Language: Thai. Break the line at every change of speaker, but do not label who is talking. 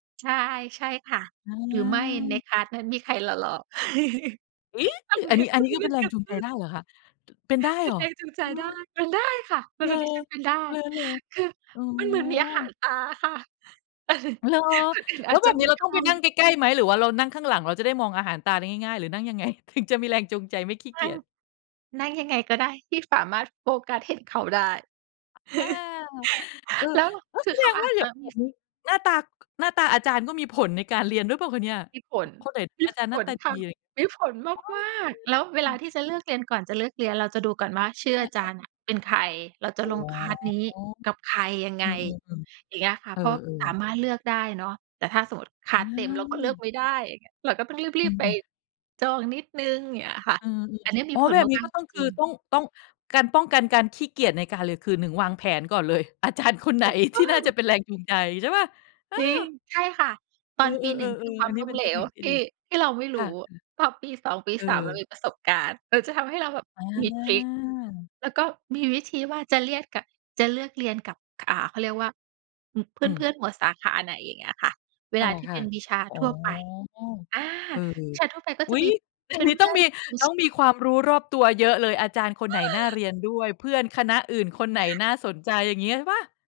ใช่ ใช่ค่ะ
อื
หรือไม่ใน
ม
คลาส นั้นมีใครหล่อ ๆ
เฮ้ย! อันนี้ อันนี้คือเป็นแรงจูงใจได้เหรอคะ เป็นได้
เป็
เหร
น
อ
แรงจูงใจ
ฮ
ได้
ะ
เป็นได้ค่ะ ส
เ
ำ
อ
หร
อ
ับดิฉันเป็นได้
เออ
คือ
อ๋
มันเหมือนมีอาหาร
อ
ตาค่ะ
เหรอ
คนอื่น
แ
อ
ล้
า
ว
จ
แ
จ
บ
ะ
บน
ไ
ี
ม
้
่
เรา
ท
ต้องไปนั
ำ
่งใกล้ ๆ ไหม หรือว่าเรานั่งข้างหลังเราจะได้มองอาหารตาได้ง่าย ๆ หรือนั่งยัง ไง? ถึงจะมีแรงจูงใจไม่ขี้
น
เ
ั
ก
่
ี
ง
ยจ
นั่งยังไงก็ได้ที่สามารถโฟกัสเห็นเขาได้
อ่า เออ
แล้ว
ก็
ค
แ
ื
ส
อ เ
ด
ขา
ง
อ
ว
า
่า
จ
เ
จ
ดี๋
ะ
ยว
มี
นี้หน้าตา หน้าตาอาจารย์ก็มีผลในการเรียนหรือเปล่าคะเนี่ย?
มีผล
คนไหน
มี
อาจารย์
ผ
หน้า
ล
ตา
ค
ด
่
ี
ะ มีผลมาก ๆ แล้วเวลาที่จะเลือกเรียน ก่อนจะเลือกเรียน เราจะดูก่อนว่าชื่อ
เอ
อาจ
อ
า
ๆ
รย์อะเป็นใคร เราจะ
อ๋อ
ลง คลาส นี้กับใครยังไ
อื
ง
ม ๆ
อย่างเงี้ยค
ๆ
่ะ
เออ
เพราะสา
ๆ
มารถเลือกได้เนาะ แต่ถ้าสมมุติ คล
อ
า
ื
ส เต็มเราก็เลือก
ม
ไม่ได้อย่างเงี้ย เราก็ต้องร
อ
ี
ื
บ ๆ ไป
ม ๆ
จองนิดหนึ่ง อย่างเงี้ยค่ะ
อืม
อันนี้ม
อ
ี
๋อ
ผล
แบบนี้
มา
ก
ก
็
ๆ
ต
จ
้อง คื
ร
อ
ิง ๆ
ต้อง ต้อง การป้องกันการขี้เกียจในการเรียนคืนหนึ่ง วางแผนก่อนเลย อาจารย์คนไห
ถ
น
ูกต
ท
้
ี่
อ
น่าจะ
ง
เป็นแรงจูงใจ ใช่เปล่า? เออ
จริง ใช่ค่ะ ต
เ
อ
อ
นปี หน
อ
ึ่ง คื
ๆ
อ
ๆ
คว
ๆ อ
า
ั
ม
นนี
ล
้
้
เป
ม
็น
เหล
เทคน
ว
ิคที่
ที
ด
่
ี
ที่เราไม่ร
ค
ู
่ะ
้
อือ
ตอนปี 2 ปี
เอ
3 เรา
อ
มีประสบการณ์ หรือจะทำให้เราแบบ
อ่
มีทริก
า
แล้วก็มีวิธีว่าจะเรียกกับ จะเลือกเรียนกับ อ่า เขาเรียกว่า เพ
อืม
ื่อน ๆ หมวดสาขาไหน อย่างเงี้ยค่ะ เว
ต่
ล
อ
าที่
ค
เ
่
ป
ะ
็นวิชา
อ๋อ
ทั่วไป อา
เออ
วิชาทั่วไปก็
ๆ อุ
จ
๊
ะ
ย
มี
อย
เ
่
พ
า
ื
งงี้ต้อ
่
ง
อน
มี
ๆ
ต้องมีความรู้รอบตัวเยอะเลย อาจารย์คนไหนน่าเรียนด้วย? เพื่อนคณะอื่นคนไหน
ค่ะ
น่าสนใจอย่างงี้ใช่เปล่า?